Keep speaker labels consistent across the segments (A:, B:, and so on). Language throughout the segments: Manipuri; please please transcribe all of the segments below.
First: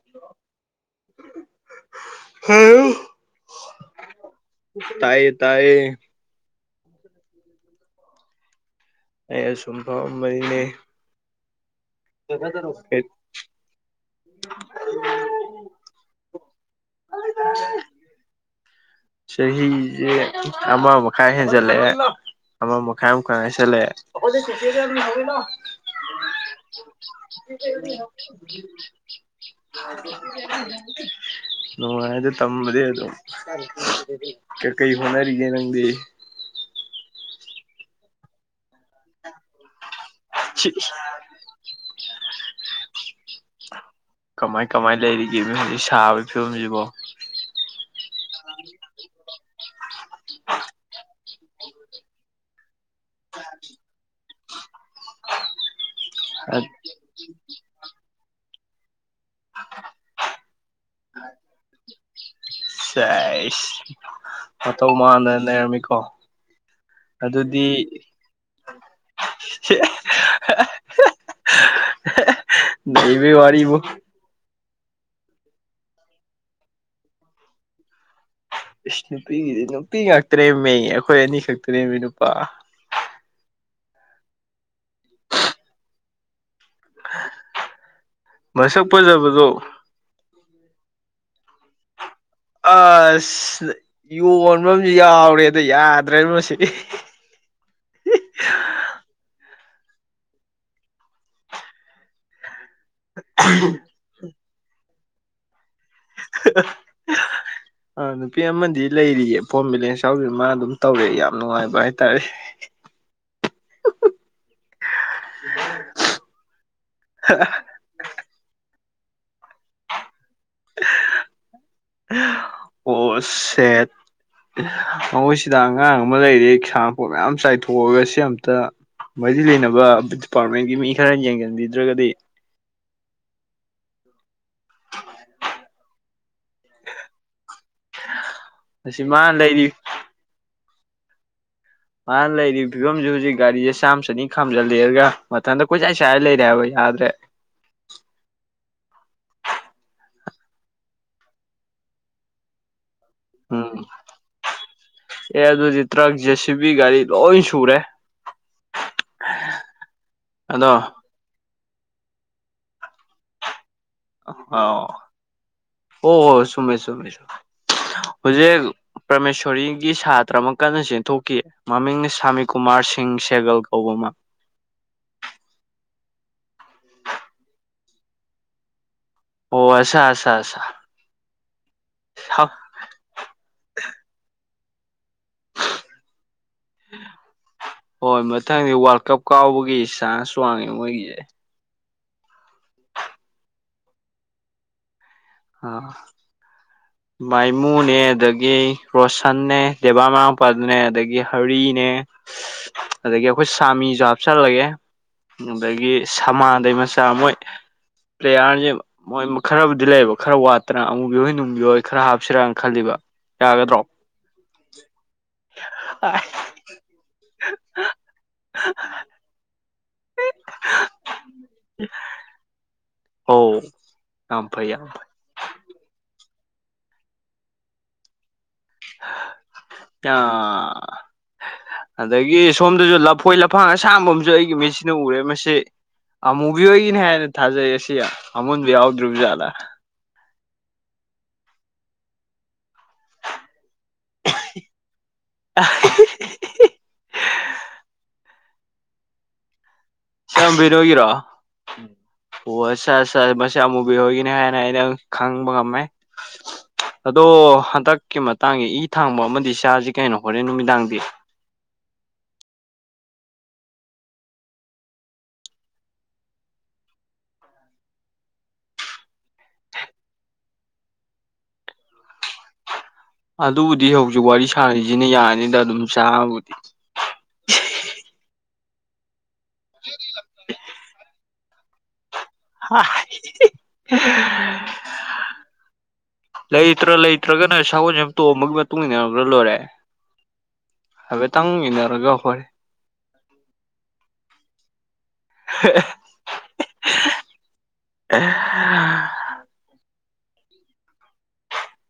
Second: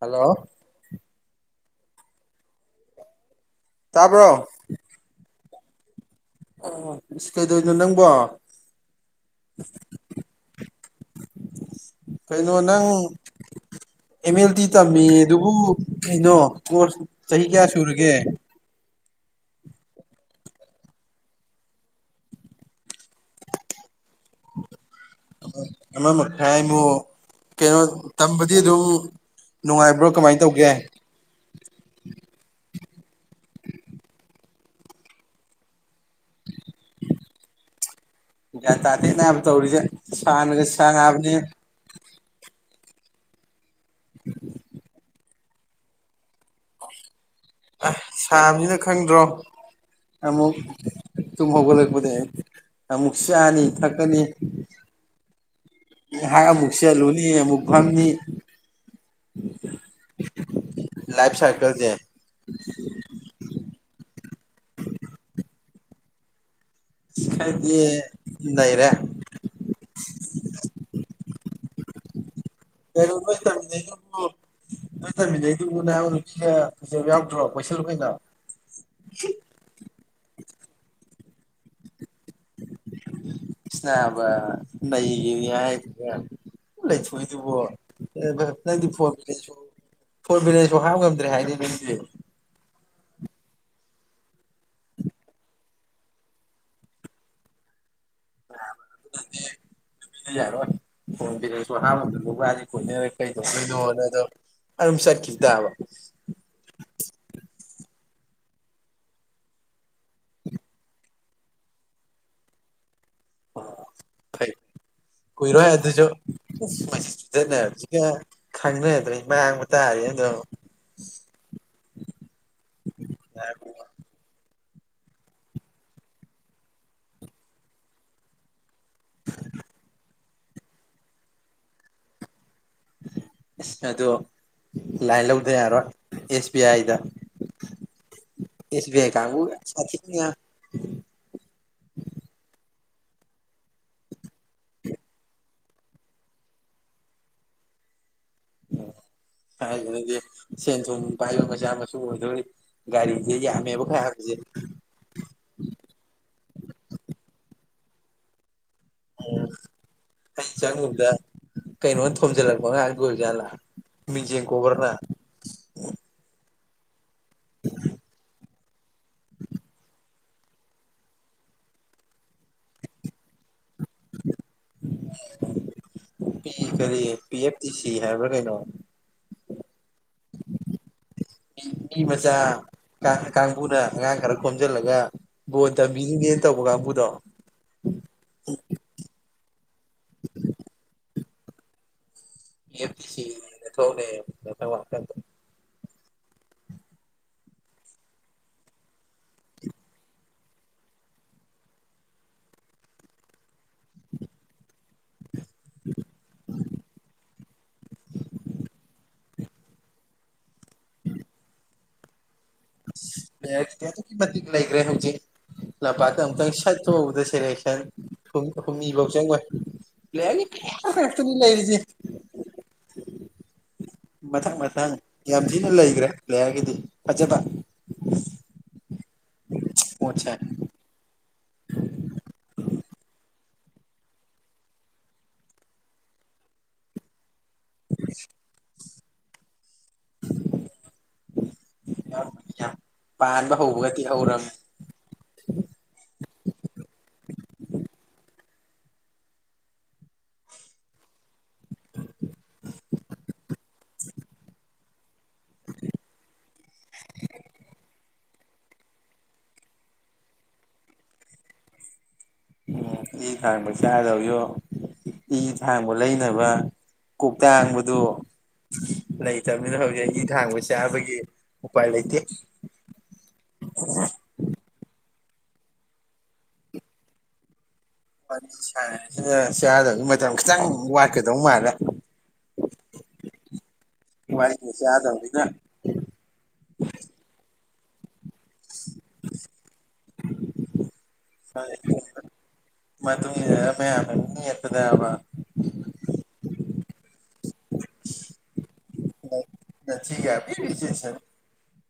A: ꯍꯜꯂꯣ
B: ꯍꯜꯂꯣ
A: ꯇꯥꯕ꯭ꯔꯣ
B: ꯇꯥꯏꯌꯦ ꯇꯥꯏꯌꯦ
A: ꯏꯁ ꯀꯩꯗꯧꯅꯣ ꯅꯪꯕꯣ
B: ꯑꯩ ꯑꯁꯨꯝ ꯐꯥꯃꯝꯕꯅꯤꯅꯦ
A: ꯀꯩꯅꯣ ꯅꯪ
B: [unintelligible]
A: ꯑꯦꯝ ꯑꯦꯜ ꯇꯤꯗꯤ ꯇꯝꯃꯤ ꯑꯗꯨꯕꯨ ꯀꯩꯅꯣ ꯀꯣꯔꯁ ꯆꯍꯤ ꯀꯌꯥ ꯁꯨꯔꯒꯦ
B: ꯆꯍꯤꯁꯦ ꯑꯃ ꯃꯈꯥꯏ ꯍꯦꯟꯖꯜꯂꯛꯑꯦ ꯑꯃ ꯃꯥ ꯀꯕꯝꯀꯥꯟꯗꯒꯤ ꯆꯠꯂꯦ
A: ꯑꯃ ꯃꯈꯥꯏꯃꯨꯛ ꯀꯩꯅꯣ ꯇꯝꯕꯗꯤ ꯑꯗꯨꯝ
B: [unintelligible]
A: ꯅꯨꯡꯉꯥꯏꯕ꯭ꯔꯣ ꯀꯃꯥꯏꯅ ꯇꯧꯒꯦ
B: ꯂꯣꯏꯔꯦ ꯑꯗꯩ ꯇꯝꯕꯗꯤ ꯑꯗꯨꯝ ꯀꯩ ꯀꯩ ꯍꯣꯠꯅꯔꯤꯒꯦ ꯅꯪꯗꯤ
A: ꯒ꯭ꯌꯥꯟ ꯇꯥꯗꯦꯗ ꯅꯕ ꯇꯧꯔꯤꯁꯦ ꯁꯥꯅꯒ ꯁꯥꯕꯅꯦ
B: ꯀꯃꯥꯏ ꯀꯃꯥꯏ ꯂꯩꯔꯤꯒꯦ ꯅꯣꯏ ꯍꯧꯖꯤꯛ ꯁꯥꯕꯩ ꯐꯤꯕꯝꯁꯤꯕꯣ
A: ꯑꯦ ꯁꯥꯕꯅꯤꯅ ꯈꯪꯗ꯭ꯔꯣ ꯑꯃꯨꯛ ꯇꯨꯝ ꯍꯧꯒꯠꯂꯛꯄꯗꯩ ꯑꯃꯨꯛ ꯆꯥꯅꯤ ꯊꯛꯀꯅꯤ ꯉꯩꯍꯥꯛ ꯑꯃꯨꯛ ꯆꯠꯂꯨꯅꯤ ꯑꯃꯨꯛ ꯐꯝꯅꯤ ꯂꯥꯏꯐ ꯁꯔꯀꯜꯁꯦ
B: ꯁꯦꯁ ꯃꯇꯧ ꯃꯥꯟꯗꯅ ꯅꯩꯔꯝꯃꯤꯀꯣ ꯑꯗꯨꯗꯤ
A: ꯈꯔꯗꯤ ꯂꯩꯔꯦ
B: ꯁꯤꯌꯦ ꯍꯥ ꯍꯥ [unintelligible]
A: ꯀꯩꯗꯧꯕꯩꯅꯣ ꯍꯪꯅꯩꯗꯨꯕꯨ ꯅꯣꯏ ꯇꯝꯃꯤꯟꯅꯩꯗꯨꯕꯨ ꯅꯥꯕ ꯅꯨꯄꯤꯒ ꯐꯖꯕ ꯌꯥꯎꯗ꯭ꯔꯣ ꯀꯣꯁꯜꯂꯨ ꯀꯩꯅꯣ
B: ꯏꯁ ꯅꯨꯄꯤꯒꯤꯗꯤ ꯅꯨꯄꯤ ꯉꯥꯛꯇꯅꯦꯃꯤ ꯑꯩꯈꯣꯏ ꯑꯅꯤ ꯈꯛꯇꯅꯦꯃꯤ ꯅꯨꯄꯥ
A: ꯏꯁ ꯅꯥꯕ ꯅꯩꯒꯦꯗꯤ ꯍꯥꯏꯗ꯭ꯔꯒ ꯂꯩꯊꯣꯛꯏꯗꯨꯕꯣ ꯅ
B: ꯃꯁꯛ
A: ꯅꯪꯗꯤ ꯐꯣꯟ ꯕꯦꯂꯦꯟꯁꯁꯨ
B: ꯐꯖꯕꯗꯣ
A: ꯐꯣꯟ ꯕꯦꯂꯦꯟꯁ ꯄꯣꯛ ꯍꯥꯞ ꯉꯝꯗ꯭ꯔꯦ ꯍꯥꯏꯅꯦ ꯅꯪꯗꯤ
B: ꯑꯁ ꯌꯣꯟꯕꯝꯁꯨ ꯌꯥꯎꯔꯦꯗ ꯌꯥꯗ꯭ꯔꯦ ꯃꯁꯤ [inaudible]
A: ꯑꯗꯨꯗꯤ ꯌꯥꯔꯣꯏ ꯐꯣꯟ ꯕꯦꯂꯦꯟꯁꯐꯧ ꯍꯥꯞ ꯉꯝꯗꯕ ꯅꯨꯄꯥꯗꯤ ꯀꯣꯏꯅꯔ ꯀꯩꯗꯧꯗꯣꯏꯅꯣꯅ ꯑꯗꯨꯝ ꯑꯝ ꯆꯠꯈꯤ ꯇꯥꯕ
B: ꯑ ꯅꯨꯄꯤ ꯑꯃꯗꯤ ꯂꯩꯔꯤꯌꯦ ꯐꯣꯟ ꯕꯤꯂꯦꯟꯁ ꯌꯥꯎꯗ꯭ꯔ ꯃꯥ ꯑꯗꯨꯝ ꯇꯧꯔꯛꯑꯦ ꯌꯥꯝ ꯅꯨꯡꯉꯥꯏꯕ ꯍꯥꯏꯇꯥꯔꯦ
A: ꯑꯣ ꯐꯩ ꯀꯨꯏꯔꯣꯏ ꯑꯗꯨꯖꯨ ꯃꯁꯤ ꯆꯨꯗꯠꯅꯕꯖꯤꯒ ꯈꯪꯅ [unintelligible]
B: [unintelligible] ꯑꯣ ꯁꯦꯠ ꯃꯣꯏꯁꯤꯗ ꯑꯉꯥꯡ ꯑꯃ ꯂꯩꯔꯦ ꯁꯥꯅꯄꯣꯠ ꯃꯌꯥꯝ ꯆꯥꯏꯊꯣꯛꯑꯒ ꯁꯤ ꯑꯝꯇ ꯃꯔꯤ ꯂꯩꯅꯕ ꯗꯤꯄꯥꯔꯠꯃꯦꯟꯒꯤ ꯃꯤ ꯈꯔ ꯌꯦꯡꯖꯟꯕꯤꯗ꯭ꯔꯒꯗꯤ
A: ꯏꯁ ꯑꯗꯣ ꯂꯥꯏꯟ ꯂꯧꯗ ꯌꯥꯔꯣꯏ ꯑꯦꯁ ꯕꯤ ꯑꯥꯏꯗ
B: [unintelligible] ꯑꯁꯤ
A: ꯑꯦꯁ_ꯕꯤ_ꯑꯥꯏ
B: ꯃꯥꯅ
A: ꯀꯥꯡꯒꯨ
B: ꯂꯩꯔꯤ
A: ꯁꯥꯠꯊꯤꯝꯅꯤꯌꯥ
B: ꯃꯥꯅ ꯂꯩꯔꯤ ꯐꯤꯕꯝꯁꯦ ꯍꯨꯖꯤꯛ ꯒꯥꯔꯤꯁꯦ ꯆꯥꯝ ꯆꯅꯤ ꯈꯥꯝꯖꯜꯂꯦꯔꯒ ꯃꯊꯟꯗ ꯀꯣꯏꯆꯥꯏ ꯆꯥꯏꯔ ꯂꯩꯔꯦ ꯍꯥꯏꯕ ꯌꯥ ꯌꯥꯗ꯭ꯔꯦ
A: ꯑꯣ ꯍꯥꯏꯗꯨꯅꯗꯤ ꯁꯦꯟ ꯊꯨꯝ ꯄꯥꯏꯕ ꯃꯆꯥ ꯃꯁꯨꯨ ꯑꯣꯏꯗꯣꯔꯤ ꯒꯥꯔꯤꯁꯦ
B: ꯎꯝ
A: ꯌꯥꯝꯃꯦꯕ ꯈꯥꯏꯔꯛꯄꯁꯦ
B: ꯑꯦ ꯑꯗꯨꯗꯤ ꯇ꯭ꯔꯛ ꯖꯦꯁꯤꯕꯤ ꯒꯥꯔꯤ ꯂꯣꯏ ꯁꯨꯔꯦ
A: [unintelligible]
B: ꯑꯗꯣ
A: ꯀꯩꯅꯣꯅ ꯊꯣꯝꯖꯜꯂꯛꯄ ꯑꯉꯥꯡꯗꯨ ꯑꯣꯏꯔꯤꯖꯥꯠꯂꯥ
B: ꯑꯥꯎ ꯍꯣ ꯍꯣ ꯆꯨꯝꯃꯦ ꯆꯨꯝꯃꯦ ꯆꯨꯝ ꯍꯧꯖꯤꯛ ꯄ꯭ꯔꯃꯦꯁꯣꯔꯤꯒꯤ ꯁꯥꯇ꯭ꯔ ꯑꯃ ꯀꯟꯅ ꯆꯦꯟꯊꯣꯛꯈꯤ ꯃꯃꯤꯡꯅ ꯁꯥꯃꯤꯀꯨꯃꯥꯔ ꯁꯤꯡ ꯁꯦꯒꯜ ꯀꯧꯕ ꯑꯃ
A: ꯄꯤ ꯀꯔꯤ ꯄꯤ ꯑꯦꯐ ꯇꯤ ꯁꯤ ꯍꯥꯏꯕ꯭ꯔꯥ ꯀꯩꯅꯣ
B: ꯍꯣ ꯑꯁ
A: [unintelligible] ꯃꯤ ꯃꯆꯥ
B: ꯑꯠꯆꯥ
A: ꯀꯥꯡ ꯀꯥꯡꯕꯨꯅ ꯑꯉꯥꯡ ꯈꯔ ꯈꯣꯝꯖꯤꯜꯂꯒ ꯕꯣꯟ ꯇꯝꯕꯤꯔꯤꯅꯦ ꯇꯧꯕ ꯀꯥꯡꯕꯨꯗꯣ
B: ꯍꯣꯏ ꯃꯊꯪꯗꯤ ꯋꯥꯔꯜ ꯀꯞ ꯀꯥꯎꯕꯒꯤ ꯆꯥꯟꯁ ꯋꯥꯡꯉꯦ ꯃꯣꯏꯒꯤꯁꯦ
A: [unintelligible]
B: ꯑꯥ ꯃꯥꯏꯃꯨꯅꯦ ꯑꯗꯒꯤ ꯔꯣꯁꯟꯅꯦ ꯗꯦꯕꯥ ꯃꯅꯥꯎꯄꯥ ꯗꯨꯅꯦ ꯑꯗꯒꯤ ꯍꯔꯤ ꯅꯦ ꯑꯗꯒꯤ ꯑꯩꯈꯣꯏ ꯁꯥꯃꯤꯁꯨ ꯍꯥꯞꯆꯜꯂꯒꯦ ꯑꯗꯒꯤ ꯁꯃꯥꯟꯗꯩ ꯃꯆꯥ ꯃꯣꯏ ꯄ꯭ꯂꯦꯌꯥꯔꯁꯦ ꯃꯣꯏ ꯈ꯭ꯔꯕꯨꯗꯤ ꯂꯩꯌꯦꯕ ꯈ꯭ꯔ ꯋꯥꯠꯇꯅ ꯑꯃꯨꯕꯤꯍꯣꯏ ꯅꯨꯡꯒꯤꯍꯣꯏ ꯈ꯭ꯔ ꯍꯥꯞꯁꯤꯔꯎ
A: ꯏꯁ [unintelligible] ꯂꯩꯒ꯭ꯔꯦ ꯍꯧꯖꯤꯛ ꯂꯝꯄꯥꯛꯇ ꯑꯃꯨꯛꯇꯪ ꯁꯠꯊꯣꯛꯎꯕꯗ ꯁꯦꯂꯦꯛꯁꯟ ꯍꯨꯝ ꯍꯨꯝꯅꯤ ꯕꯥꯎ ꯆꯪꯉꯣꯏ ꯄ꯭ꯂꯦꯌ꯭ꯔꯒꯤ ꯄ꯭ꯂꯦꯌ꯭ꯔ ꯉꯥꯛꯇꯅꯤ ꯂꯩꯔꯤꯖꯦ
B: ꯑꯧ ꯌꯥꯝ
A: ꯃꯊꯪ
B: ꯐꯩ ꯌꯥꯝ
A: ꯃꯊꯪ ꯌꯥꯝ ꯊꯤꯅ ꯂꯩꯒ꯭ꯔꯦ ꯄ꯭ꯂꯦꯌꯥ꯭ꯔꯒꯤꯗꯤ ꯐꯖꯗ
B: ꯌꯥ ꯑꯗꯒꯤ ꯁꯣꯝꯗꯁꯨ ꯂꯐꯣꯏ ꯂꯐꯥꯡ ꯑꯁꯥꯡꯕ ꯑꯃꯁꯨ ꯑꯩꯒꯤ ꯃꯤꯠꯁꯤꯅ ꯎꯔꯦ ꯃꯁꯤ ꯑꯃꯨꯕꯤ ꯍꯣꯏꯒꯤꯅꯦ ꯍꯥꯏꯅ ꯊꯥꯖꯩ ꯑꯁꯤ ꯑꯃꯨꯟꯕ ꯌꯥꯎꯗ꯭ꯔꯤꯕ ꯖꯥꯠꯂ
A: [inaudible] ꯄꯥꯟꯕ ꯍꯧꯕꯒ ꯇꯦꯛꯍꯧꯔꯝꯅꯤ [inaudible]
B: [unintelligible] ꯑꯣ ꯑꯁꯥ ꯑꯁꯥ ꯃꯁꯤ ꯑꯃꯨꯕꯤ ꯍꯣꯏꯒꯤꯅꯦ ꯍꯥꯏꯅ ꯑꯩꯅ ꯈꯪꯕ ꯉꯝꯃꯦ ꯑꯗꯣ ꯍꯟꯗꯛꯀꯤ ꯃꯇꯥꯡꯒꯤ ꯏ ꯊꯥꯡꯕ ꯑꯃꯗꯤ ꯆꯥꯁꯤ ꯀꯦꯅꯣ ꯍꯣꯔꯦꯟ ꯅꯨꯃꯤꯗꯥꯡꯗꯤ
A: ꯎꯝ ꯏ ꯊꯥꯡꯕ ꯆꯗꯧꯁꯨ ꯏ ꯊꯥꯡꯕ ꯂꯩꯅꯕ ꯀꯣꯛ ꯇꯥꯡꯕꯗꯨ ꯂꯩꯇꯕꯅꯤꯅ ꯍꯧꯖꯤꯛ ꯏ ꯊꯥꯡꯕ ꯆꯥꯕꯒꯤ ꯎꯄꯥꯏ ꯂꯩꯇꯦ
B: ꯑꯗꯨꯕꯨꯗꯤ ꯍꯧꯖꯤꯛ ꯋꯥꯔꯤ ꯁꯥꯔꯤꯁꯤꯅ ꯌꯥꯅ ꯅꯤꯗ ꯑꯗꯨꯝ ꯆꯥꯕꯕꯨꯗꯤ
A: [unintelligible] ꯃꯇꯝ ꯈꯤꯇꯪ ꯋꯥꯠꯀꯗꯧ ꯃꯥꯜꯂꯦ
B: ꯍꯥ ꯍꯥ ꯍꯤ ꯍꯤ
A: ꯋꯥꯔꯤꯁꯦ
B: ꯍꯤ
A: ꯆꯥꯗꯕꯅꯤꯅ
B: ꯂꯩꯇ꯭ꯔ ꯂꯩꯇ꯭ꯔꯒꯅ ꯁꯥꯒꯣꯟꯁꯦꯝ ꯇꯣꯝꯕꯒꯤ ꯃꯇꯨꯡ ꯏꯟꯅꯒ꯭ꯔ ꯂꯣꯏꯔꯦ ꯇꯪ ꯏꯟꯅꯔꯒ ꯍꯣꯔꯦ
A: ꯃꯇꯨꯡ ꯏꯟꯅꯔ ꯃꯌꯥꯝꯅ ꯃꯨꯛ ꯅꯦꯠꯄꯗꯕ
B: [inaudible]
A: [unintelligible]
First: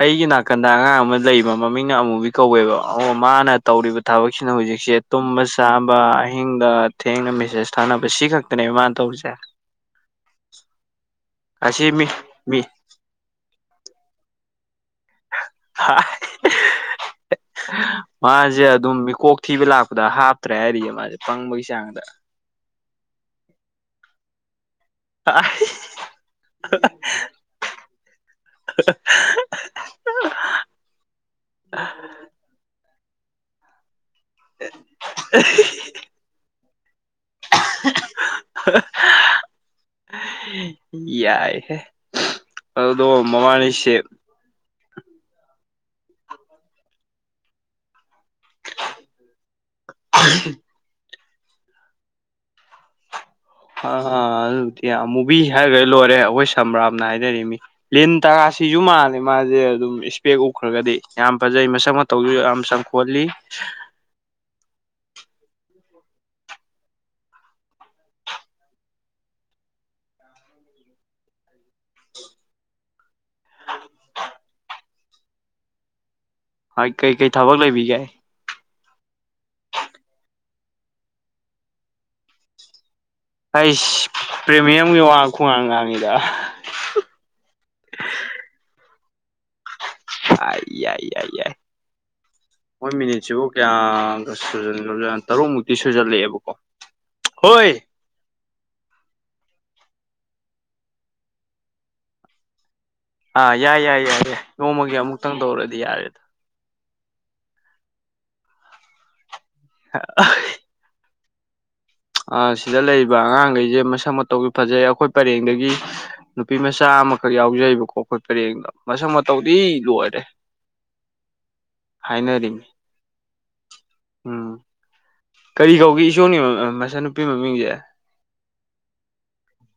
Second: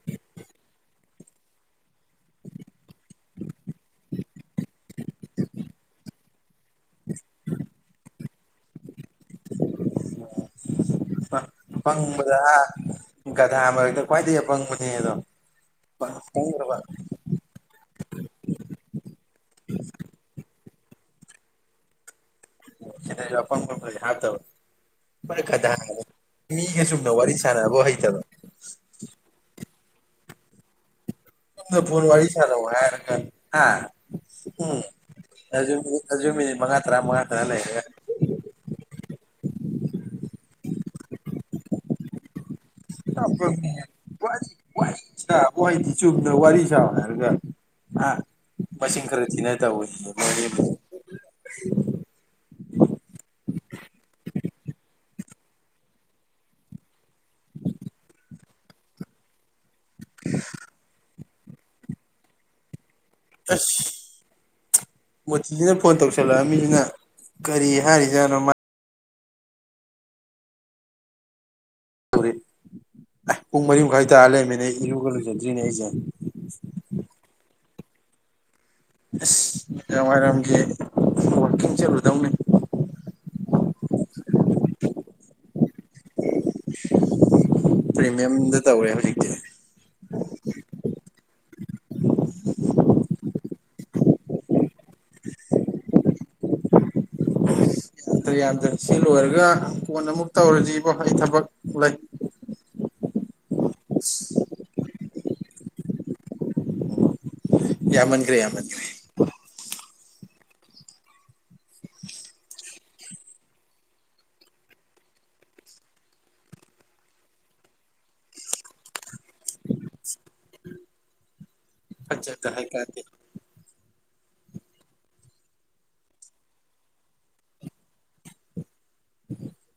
B: ꯑꯩꯒꯤ ꯅꯥꯀꯟꯗ ꯑꯉꯥꯡ ꯑꯃ ꯂꯩꯕ ꯃꯃꯤꯡꯅ ꯑꯃꯨꯕꯤ ꯀꯧꯋꯦꯕ ꯑꯣ ꯃꯥꯅ ꯇꯧꯔꯤꯕ ꯊꯕꯛꯁꯤꯅ ꯍꯨꯖꯤꯛ ꯏꯁꯦ ꯇꯨꯝꯕ ꯆꯥꯕ ꯑꯍꯤꯡꯗ ꯊꯦꯡꯅ ꯃꯦꯁꯦꯁ ꯊꯥꯅꯕ ꯁꯤ ꯈꯛꯇꯅꯦꯕ ꯃꯥꯅ ꯇꯧꯔꯤꯁꯦ [inaudible]
A: ꯄ
B: ꯑꯁꯤ ꯃꯤ
A: ꯄꯪꯕꯗ ꯍꯥ
B: ꯃꯤ
A: ꯒꯙꯥ ꯃꯔꯛꯇ ꯈ꯭ꯋꯥꯏꯗꯩꯩ ꯑꯄꯪꯕ ꯅꯦꯗꯣ ꯄꯪꯁꯨ ꯄꯪꯒ꯭ꯔꯕ
B: ꯃꯥꯖꯦ ꯑꯗꯨꯝ ꯃꯤꯀꯣꯛ ꯊꯤꯕ ꯂꯥꯛꯄꯗ ꯍꯥꯞꯇ꯭ꯔꯦ ꯍꯥꯏꯔꯤꯌꯦ ꯃꯥꯖꯦ ꯄꯪꯕꯒꯤ ꯆꯥꯡꯗ
A: ꯁꯤꯗꯖꯨ ꯑꯄꯪꯕ ꯑꯝ ꯂꯩ ꯍꯥꯞꯇꯕ ꯄꯨꯔꯥ ꯒꯙꯥ [unintelligible] ꯃꯤꯒ ꯆꯨꯝꯅ ꯋꯥꯔꯤ ꯁꯥꯟꯅꯕꯧ ꯍꯩꯇꯕ
B: [unintelligible]
A: ꯆꯨꯝꯅ ꯐꯣꯟ ꯋꯥꯔꯤ ꯁꯥꯟꯅꯧ ꯍꯥꯏꯔꯒ ꯍꯥ ꯎꯝ ꯑꯗꯨ ꯑꯗꯨ ꯃꯤꯅꯤꯠ ꯃꯉꯥ ꯇꯔꯥ ꯃꯉꯥ ꯇꯔꯥ ꯂꯩꯔꯒ
B: ꯌꯥꯏ ꯍꯦ
A: ꯄꯨꯔꯥ ꯑꯄꯪꯅꯤꯍꯦ ꯋꯥꯔꯤ ꯋꯥꯔꯤ ꯁꯥ ꯀꯣ ꯑꯩꯗꯤ ꯆꯨꯝꯅ ꯋꯥꯔꯤ ꯁꯥꯕꯅꯦ ꯍꯥꯏꯔꯒ ꯑꯥ ꯃꯁꯤꯡ ꯈꯔ ꯊꯤꯅ ꯇꯧꯋꯦꯌꯦ [unintelligible] [inaudible]
B: ꯑ ꯑ ꯑꯗꯨꯕꯨꯗꯤ ꯑꯃꯨꯕꯤ ꯍꯥꯏꯒ꯭ꯔ ꯂꯣꯏꯔꯦ ꯑꯈꯣꯏ ꯁꯝꯕ꯭ꯔꯥꯝꯅ ꯍꯥꯏꯅꯔꯤꯝꯃꯤ ꯂꯤꯟ ꯇꯒꯥ ꯁꯤꯖꯨ ꯃꯥꯜꯂꯦ ꯃꯥꯖꯦ ꯑꯗꯨꯝ ꯏꯁꯄꯦꯛ ꯎꯞꯈ꯭ꯔꯒꯗꯤ ꯌꯥꯝ ꯐꯖꯩ ꯃꯁꯛ ꯃꯇꯧꯖꯨ ꯌꯥꯝ ꯆꯪꯈꯣꯜꯂꯤ
A: ꯃꯣꯇꯤꯖꯤꯅ ꯐꯣꯟ ꯇꯧꯁꯜꯂꯛꯑꯝꯃꯤꯖꯤꯅ ꯀꯔꯤ ꯍꯥꯏꯔꯤꯖꯥꯠꯅꯣ ꯃꯥ ꯐꯨꯔꯤꯠ ꯑꯦ ꯄꯨꯡ ꯃꯔꯤ ꯃꯈꯥꯏ ꯇꯥꯔ ꯂꯩꯔꯝꯃꯦꯅꯦ ꯏꯔꯨꯒ ꯂꯨꯖꯗ꯭ꯔꯤꯅꯦ ꯑꯩꯖꯦ
B: ꯍꯣꯏ ꯀꯩꯀꯩ ꯊꯕꯛ ꯂꯩꯕꯤꯒꯦ
A: ꯑꯁ ꯅꯨꯡꯗꯥꯡꯋꯥꯏꯔꯝꯒꯤ ꯋꯥꯛꯀꯤꯡ ꯆꯠꯂꯨꯗꯧꯅꯤ
B: ꯑꯩꯁ ꯄ꯭ꯔꯦꯃꯤꯌꯝꯒꯤ ꯋꯥ ꯈꯨꯉꯥꯡ ꯉꯥꯡꯉꯤꯗꯥ
A: ꯄ꯭ꯔꯤꯃꯤꯌꯝꯗ ꯇꯧꯔꯦ ꯍꯧꯖꯤꯛꯇꯤ
B: ꯑꯥꯢ ꯌꯥꯏ ꯌꯥꯏ ꯌꯥꯏ ꯃꯣꯏ ꯃꯤꯅꯤꯠꯁꯤꯕꯨ ꯀꯌꯥ ꯒ ꯁꯨꯖꯟꯒ꯭ꯔꯕꯖꯥꯅꯣ ꯇꯔꯨꯛꯃꯨꯛꯇꯤ ꯁꯨꯖꯜꯂꯛꯑꯦꯕꯀꯣ ꯍꯣꯏ
A: ꯌꯥꯗ꯭ꯔꯦ ꯌꯥꯗ꯭ꯔꯦ ꯁꯤ ꯂꯣꯏꯔꯒ ꯀꯣꯟꯅ ꯑꯃꯨꯛ ꯇꯧꯔꯖꯤ ꯏꯕꯣ ꯑꯩ ꯊꯕꯛ ꯂꯩ
B: ꯑꯥ ꯌꯥꯏ ꯌꯥꯏ ꯌꯥꯏ ꯌꯥꯏ ꯅꯣꯡꯃꯒꯤ ꯑꯃꯨꯛꯇꯪ ꯇꯧꯔꯗꯤ ꯌꯥꯔꯦꯗ
A: ꯌꯥꯝꯃꯟꯒ꯭ꯔꯦ ꯌꯥꯝꯃꯟꯒ꯭ꯔꯦ
B: [unintelligible] ꯑꯥ ꯁꯤꯗ ꯂꯩꯔꯤꯕ ꯑꯉꯥꯡꯒꯩꯖꯦ ꯃꯁꯛ ꯃꯇꯧꯖꯨ ꯐꯖꯩ ꯑꯈꯣꯏ ꯄꯔꯦꯡꯗꯒꯤ ꯅꯨꯄꯤ ꯃꯆꯥ ꯑꯃꯈꯛ ꯌꯥꯎꯖꯩꯕꯀꯣ ꯑꯈꯣꯏ ꯄꯔꯦꯡꯗ ꯃꯁꯛ ꯃꯇꯧꯗꯤ ꯂꯣꯏꯔꯦ
A: ꯐꯠꯖꯗ ꯍꯥꯏ
B: ꯍꯥꯏꯅꯔꯤꯝꯅꯤ
A: ꯀꯥꯟꯗꯦ
B: ꯎꯝ ꯀꯔꯤ ꯀꯧꯒꯤ ꯢꯁꯣꯝꯒꯤ ꯅꯆꯟ ꯅꯨꯄꯤ ꯃꯃꯤꯡꯖꯦ
A: [inaudible]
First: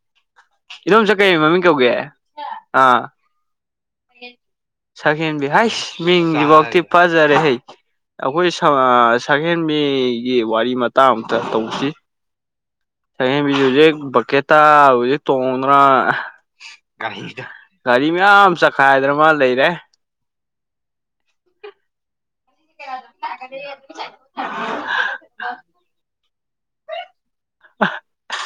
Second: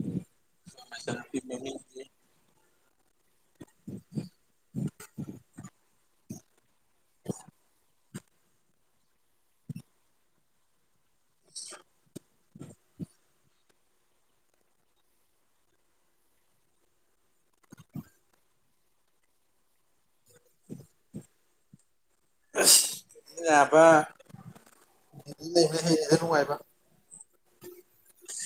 B: ꯏꯗꯣꯝꯆꯥ
A: ꯃꯆꯟꯅꯨꯄꯤ
B: ꯀꯩ ꯃꯃꯤꯡ ꯀꯧꯒꯦ
A: ꯃꯃꯤꯡꯗꯤ
B: ꯑꯥ ꯁꯛꯍꯦꯟꯕꯤ ꯍꯥꯏꯁ ꯃꯤꯡꯖꯤꯕꯥꯎꯇꯤ ꯐꯖꯔꯦꯍꯦ ꯑꯈꯣꯏ ꯁ ꯑꯥ ꯁꯛꯍꯦꯟꯕꯤꯒꯤ ꯋꯥꯔꯤ ꯃꯇꯥꯡ ꯑꯝꯇ ꯇꯧꯖꯤ ꯁꯛꯍꯦꯟꯕꯤꯖꯦ ꯍꯨꯖꯤꯛ ꯕꯀꯦꯠꯇꯥ ꯍꯨꯖꯤꯛ ꯇꯣꯡꯗꯅꯥ ꯒꯥꯔꯤꯒ ꯒꯥꯔꯤ ꯃꯌꯥꯝ ꯆꯈꯥꯏꯗꯅ ꯃꯥ ꯂꯩꯔꯦ
A: ꯑꯁ ꯅꯥꯕ ꯗꯤꯜꯂꯤ ꯂꯩꯕꯅ ꯍꯦꯜꯂꯤꯗ ꯅꯨꯡꯉꯥꯏꯕ
B: [unintelligible]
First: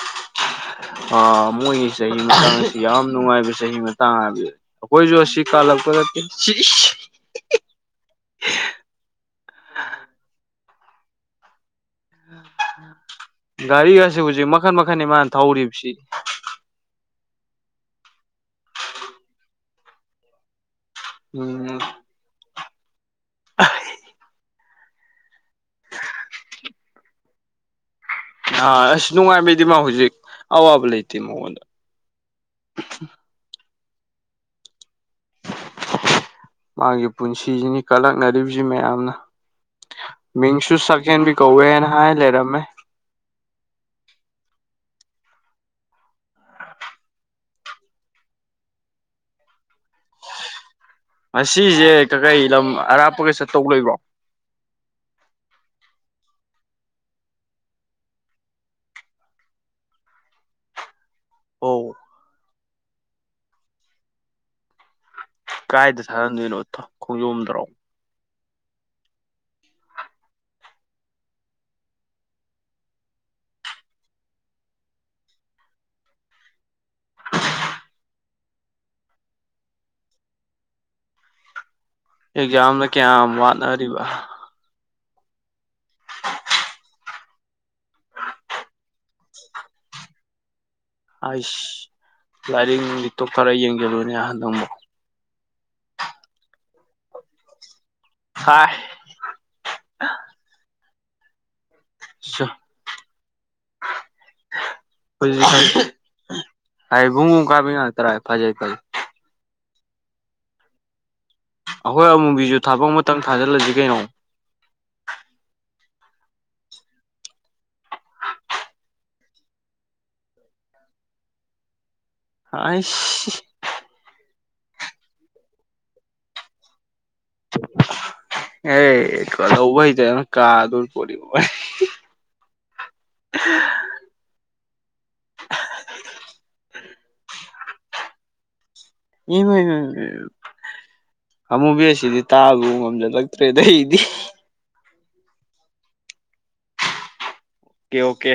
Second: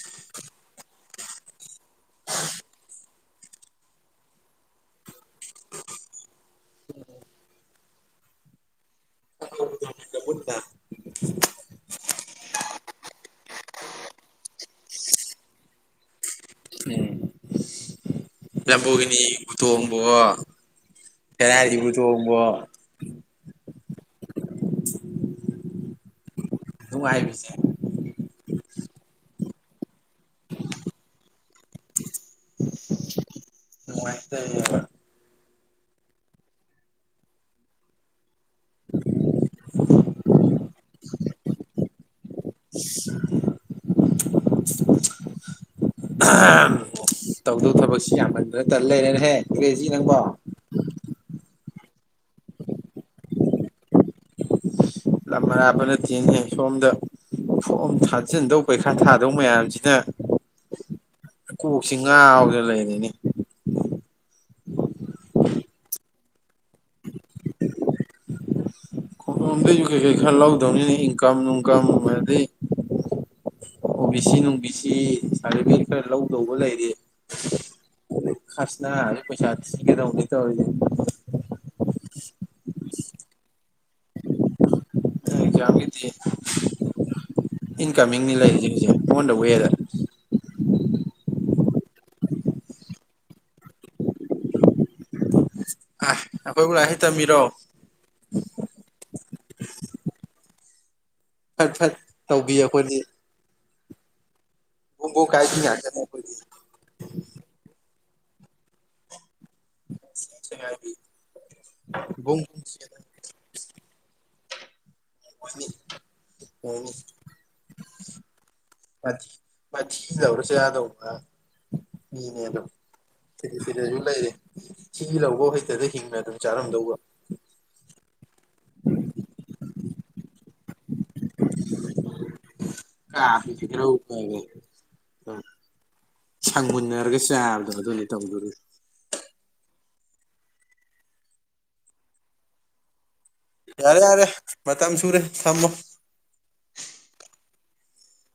B: ꯑꯥ ꯃꯣꯏꯒꯤ ꯆꯍꯤ ꯃꯇꯥꯡ ꯑꯁꯤ ꯌꯥꯝ ꯅꯨꯡꯉꯥꯏꯕ ꯆꯍꯤ ꯃꯇꯥꯡ ꯍꯥꯏꯕꯖꯦ ꯑꯈꯣꯏꯖꯨ ꯑꯁꯤ ꯀꯥꯜꯂꯛꯄ ꯅꯠꯇꯦ ꯁꯤꯢꯁ
A: [unintelligible]
B: ꯒꯥꯔꯤꯒꯁꯤ ꯍꯨꯖꯤꯛ ꯃꯈꯟ ꯃꯈꯟꯅꯤ ꯃꯥꯅ ꯊꯧꯔꯤꯕꯁꯤ
A: ꯂꯝꯕꯣꯔꯒꯤꯅꯤꯕꯨ ꯇꯣꯡꯕꯣꯋꯣ ꯐꯦꯔꯥꯔꯤ ꯕꯨ ꯇꯣꯡꯕꯋꯣ
B: ꯑ [unintelligible]
A: ꯅꯨꯡꯉꯥꯏꯕꯤꯁꯦ
B: ꯑꯥ ꯑꯁ ꯅꯨꯡꯉꯥꯏꯕꯤꯗꯤ ꯃꯥ ꯍꯧꯖꯤꯛ ꯑꯋꯥꯕ ꯂꯩꯇꯦ ꯃꯉꯣꯟꯗ
A: [unintelligible]
B: ꯃꯥꯒꯤ ꯄꯨꯟꯁꯤꯁꯤꯅꯤ ꯀꯜꯂꯛꯅꯔꯤꯕꯁꯤ ꯃꯌꯥꯝꯅ
A: [unintelligible]
B: ꯏꯁꯨ ꯁꯛꯍꯦꯟꯕꯤ ꯀꯧꯋꯦꯅ ꯍꯥꯏ ꯂꯩꯔꯝꯃꯦ
A: ꯑꯥꯝ ꯇꯧꯗꯧ ꯊꯕꯛꯁꯤ ꯌꯥꯝꯃꯟꯗꯅ ꯇꯟ ꯂꯩꯔꯦꯅꯦꯍꯦ ꯏꯔꯦꯁꯤ ꯅꯪꯕꯣ
B: ꯉꯥꯁꯤꯁꯦ ꯀꯀꯩ ꯂꯝ ꯑꯔꯥꯞꯄꯒ ꯆꯠꯇꯧꯕ ꯂꯩꯕ꯭ꯔꯣ
A: ꯂꯝ ꯑꯔꯥꯄ ꯅꯇꯦꯅꯦꯍꯦꯁꯣꯝꯗ ꯐꯣꯝ ꯊꯥꯖꯤꯟꯗꯧ ꯄꯩꯈꯥ ꯊꯥꯗꯧ ꯃꯌꯥꯝꯖꯤꯗ ꯀꯣꯛꯁꯤ
B: ꯑꯧ
A: ꯉꯥꯥꯎꯗꯅꯥ ꯂꯩꯔꯤꯅꯦ
B: ꯀꯥꯏꯗ ꯊꯥꯖꯟꯗꯣꯏꯅꯣ ꯈꯣꯡꯖꯣꯝꯗ꯭ꯔꯣ
A: ꯈꯣꯡꯂꯣꯝꯗꯩꯁꯨ ꯀꯩꯀꯩ ꯈꯔ ꯂꯧꯗꯧꯅꯤꯅ ꯏꯪꯀꯝ ꯅꯨꯡꯀꯝ ꯑꯗꯩ ꯑꯣ ꯕꯤ ꯁꯤ ꯅꯨꯡ ꯕꯤ ꯁꯤ ꯁꯥꯔꯇꯤꯐꯤꯀꯦꯠ ꯈꯔ ꯂꯧꯗꯧꯕ ꯂꯩꯔꯤ ꯈꯥꯁꯅ ꯄꯩꯁꯥ ꯊꯤꯒꯗꯕꯅꯦ ꯇꯧꯔꯤꯁꯦ
B: ꯑꯦꯛꯖꯥꯝꯅ ꯀꯌꯥꯝ ꯋꯥꯠꯅꯔꯤꯕ
A: ꯑꯦꯛꯖꯥꯝꯒꯤꯗꯤ ꯏꯟꯀꯝꯃꯤꯡꯅꯤ ꯂꯩꯔꯤꯁꯦ ꯑꯣꯟ ꯗ ꯋꯦꯗ
B: ꯑꯩꯁ ꯂꯥꯏꯔꯤꯡ ꯅꯨꯡꯂꯤꯛ ꯇꯣ ꯈꯔ ꯌꯦꯡꯖꯜꯂꯨꯅꯦ ꯍꯟꯗꯛꯃꯨꯛ
A: ꯑꯈꯣꯏꯕꯨ ꯂꯥꯏꯔꯤꯛ ꯍꯩꯇꯕ ꯃꯤꯔꯣ
B: ꯍ
A: ꯐꯠ ꯐꯠ ꯇꯧꯕꯤ ꯑꯩꯈꯣꯏꯗꯤ ꯕꯣꯝꯕꯣ ꯀꯥꯏꯕꯤ ꯉꯥꯛꯇꯅꯤ ꯑꯩꯈꯣꯏꯗꯤ ꯊꯤ
B: ꯍꯥꯏ ꯏꯕꯨꯡꯉꯣ ꯀꯥꯕꯤ ꯇꯔ [unintelligible] ꯐꯖꯩꯐꯖꯩ
A: ꯁꯦꯒꯥꯢꯕꯤ
B: ꯑꯩꯈꯣꯏ ꯑꯃꯨꯕꯤꯁꯨ ꯊꯥꯕꯛ ꯑꯃꯇꯪ ꯊꯥꯖꯤꯜꯂꯁꯤ ꯀꯩꯅꯣ
A: ꯑꯣ [unintelligible] ꯃꯊꯤ ꯃꯊꯤ ꯂꯧꯔ ꯆꯥꯗꯧꯕꯥ ꯃꯤꯅꯦ ꯑꯗꯨ
B: ꯑꯩꯁ
A: ꯐꯔꯤ ꯐꯔꯤ ꯑꯗꯨꯝ ꯂꯩꯔꯤ [unintelligible] ꯊꯤ ꯂꯧꯕꯧ ꯍꯩꯇꯒꯩ ꯍꯤꯡꯅ ꯑꯗꯨꯝ ꯆꯥꯔꯝꯗꯧꯕ
B: ꯌꯥꯔꯦ ꯀꯣ ꯂꯥꯎꯕ ꯍꯩꯇꯥꯗꯅꯅ ꯀꯥꯗꯣꯏꯄꯣꯠꯅꯤ
A: [unintelligible] ꯑ ꯁꯪꯃꯨꯟꯅꯔꯒ ꯆꯥꯕꯗꯣ ꯑꯗꯨꯅꯤ ꯇꯧꯗꯣꯔꯤ
B: ꯏꯃꯥꯢꯃꯩ ꯃꯩ ꯑꯃꯨꯕꯤ ꯑꯁꯤꯗꯤ ꯇꯥꯕ ꯉꯝꯖꯜꯂꯛ ꯐꯦꯗ ꯍꯩꯅꯤ
A: ꯌꯥꯔꯦ
B: [unintelligible]
A: ꯌꯥꯔꯦ ꯃꯇꯝ ꯁꯨꯔꯦ ꯊꯝꯃꯣ
B: ꯑꯣꯀꯦ ꯑꯣꯀꯦ